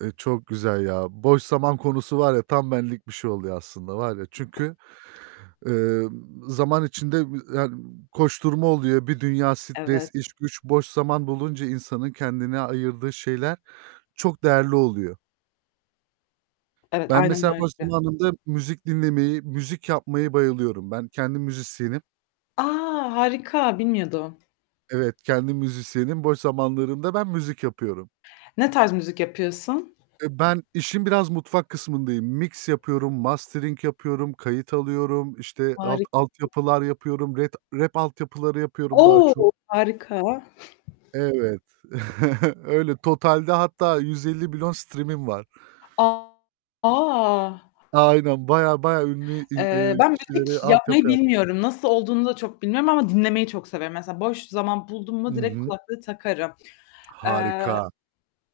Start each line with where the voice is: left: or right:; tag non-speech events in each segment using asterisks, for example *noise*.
right: Eee, çok güzel ya. Boş zaman konusu var ya tam benlik bir şey oluyor aslında var ya, çünkü, eee, zaman içinde b yani, koşturma oluyor. Bir dünya stres,
left: Evet.
right: iş, güç boş zaman bulunca insanın kendine ayırdığı şeyler çok değerli oluyor.
left: Evet,
right: Ben
left: aynen
right: mesela boş
left: öyle.
right: zamanımda müzik dinlemeyi, müzik yapmayı bayılıyorum. Ben kendim müzisyenim.
left: A, harika! Bilmiyordum.
right: Evet, kendim müzisyenim. Boş zamanlarımda ben müzik yapıyorum.
left: Ne tarz müzik yapıyorsun?
right: E, ben işin biraz mutfak kısmındayım. Mix yapıyorum, mastering yapıyorum, kayıt alıyorum, işte, alt
left: Harika.
right: altyapılar yapıyorum, ret rap altyapıları yapıyorum daha
left: O,
right: çok.
left: harika.
right: Evet, *chuckles* öyle, totalde hatta 150 billion stream'im var.
left: A!
right: Aynen, bayağı bayağı ünlü in
left: Eee,
right: eee,
left: ben
right: kişilere
left: müzik yapmayı
right: altyapı yaptım.
left: bilmiyorum. Nasıl olduğunu da çok bilmiyorum ama dinlemeyi çok severim. Mesela boş zaman buldum
right: I
left: mu direkt
right: hı.
left: kulaklığı takarım. Eee,
right: Harika.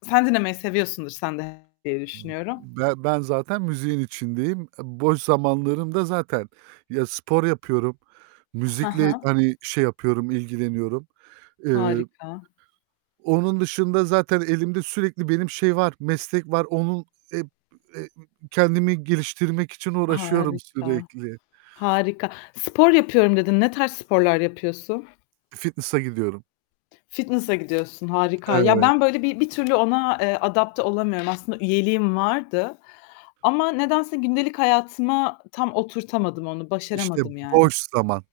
left: sen dinlemeyi seviyorsundur sen de diye
right: B
left: düşünüyorum.
right: b ben ben zaten müziğin içindeyim. E, boş zamanlarımda zaten ya, spor yapıyorum,
left: He
right: müzikle,
left: he.
right: hani, şey yapıyorum, ilgileniyorum. Eee,
left: Harika.
right: onun dışında zaten elimde sürekli benim şey var, meslek var. Onun hep e ı kendimi geliştirmek için uğraşıyorum
left: Harika,
right: sürekli.
left: harika. Spor yapıyorum dedin. Ne tarz sporlar yapıyorsun?
right: Fitness'a gidiyorum.
left: Fitness'a gidiyorsun, harika. Ya,
right: Evet.
left: ben böyle bir bir türlü ona, eee, adapte olamıyorum. Aslında üyeliğim vardı ama nedense gündelik hayatıma tam oturtamadım onu,
right: İşte,
left: başaramadım yani.
right: boş zaman.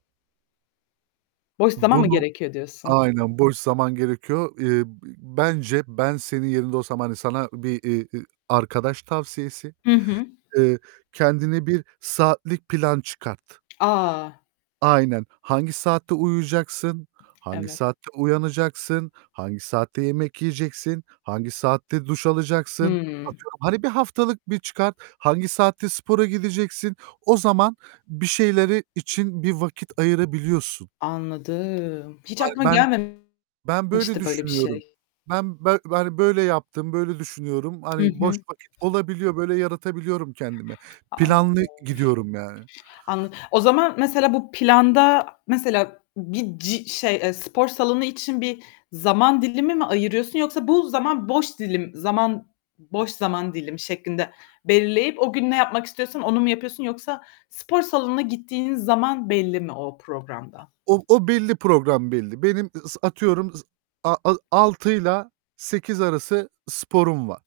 left: Boş zaman mı
right: Bunu,
left: gerekiyor diyorsun.
right: aynen boş zaman gerekiyor. Eee, b bence ben senin yerinde olsam, hani, sana bir, iii, eee, arkadaş tavsiyesi,
left: Hı hı.
right: eee, kendine bir saatlik plan çıkart.
left: A!
right: Aynen. Hangi saatte uyuyacaksın, hangi
left: Evet.
right: saatte uyanacaksın, hangi saatte yemek yiyeceksin, hangi saatte duş alacaksın.
left: Hıı.
right: Atıyorum, hani, bir haftalık bir çıkart, hangi saatte spora gideceksin, o zaman bir şeyleri için bir vakit ayırabiliyorsun.
left: Anladım. Hiç
right: Ay,
left: aklıma
right: ben
left: gelmemişti
right: ben böyle
left: böyle bir
right: düşünüyorum.
left: şey.
right: Ben ben böyle yaptım, böyle düşünüyorum.
left: Hı
right: Hani, boş
left: hı.
right: vakit olabiliyor, böyle yaratabiliyorum kendime.
left: Anladım.
right: Planlı gidiyorum yani.
left: Anla o zaman mesela bu planda mesela bir ci şey e, spor salonu için bir zaman dilimi mi ayırıyorsun yoksa bu zaman boş dilim zaman boş zaman dilimi şeklinde belirleyip o gün ne yapmak istiyorsan onu mu yapıyorsun yoksa spor salonuna gittiğiniz zaman belli mi o programda?
right: O o belli, program belli. Benim ı s atıyorum s a a 6'yla 8 arası sporum var.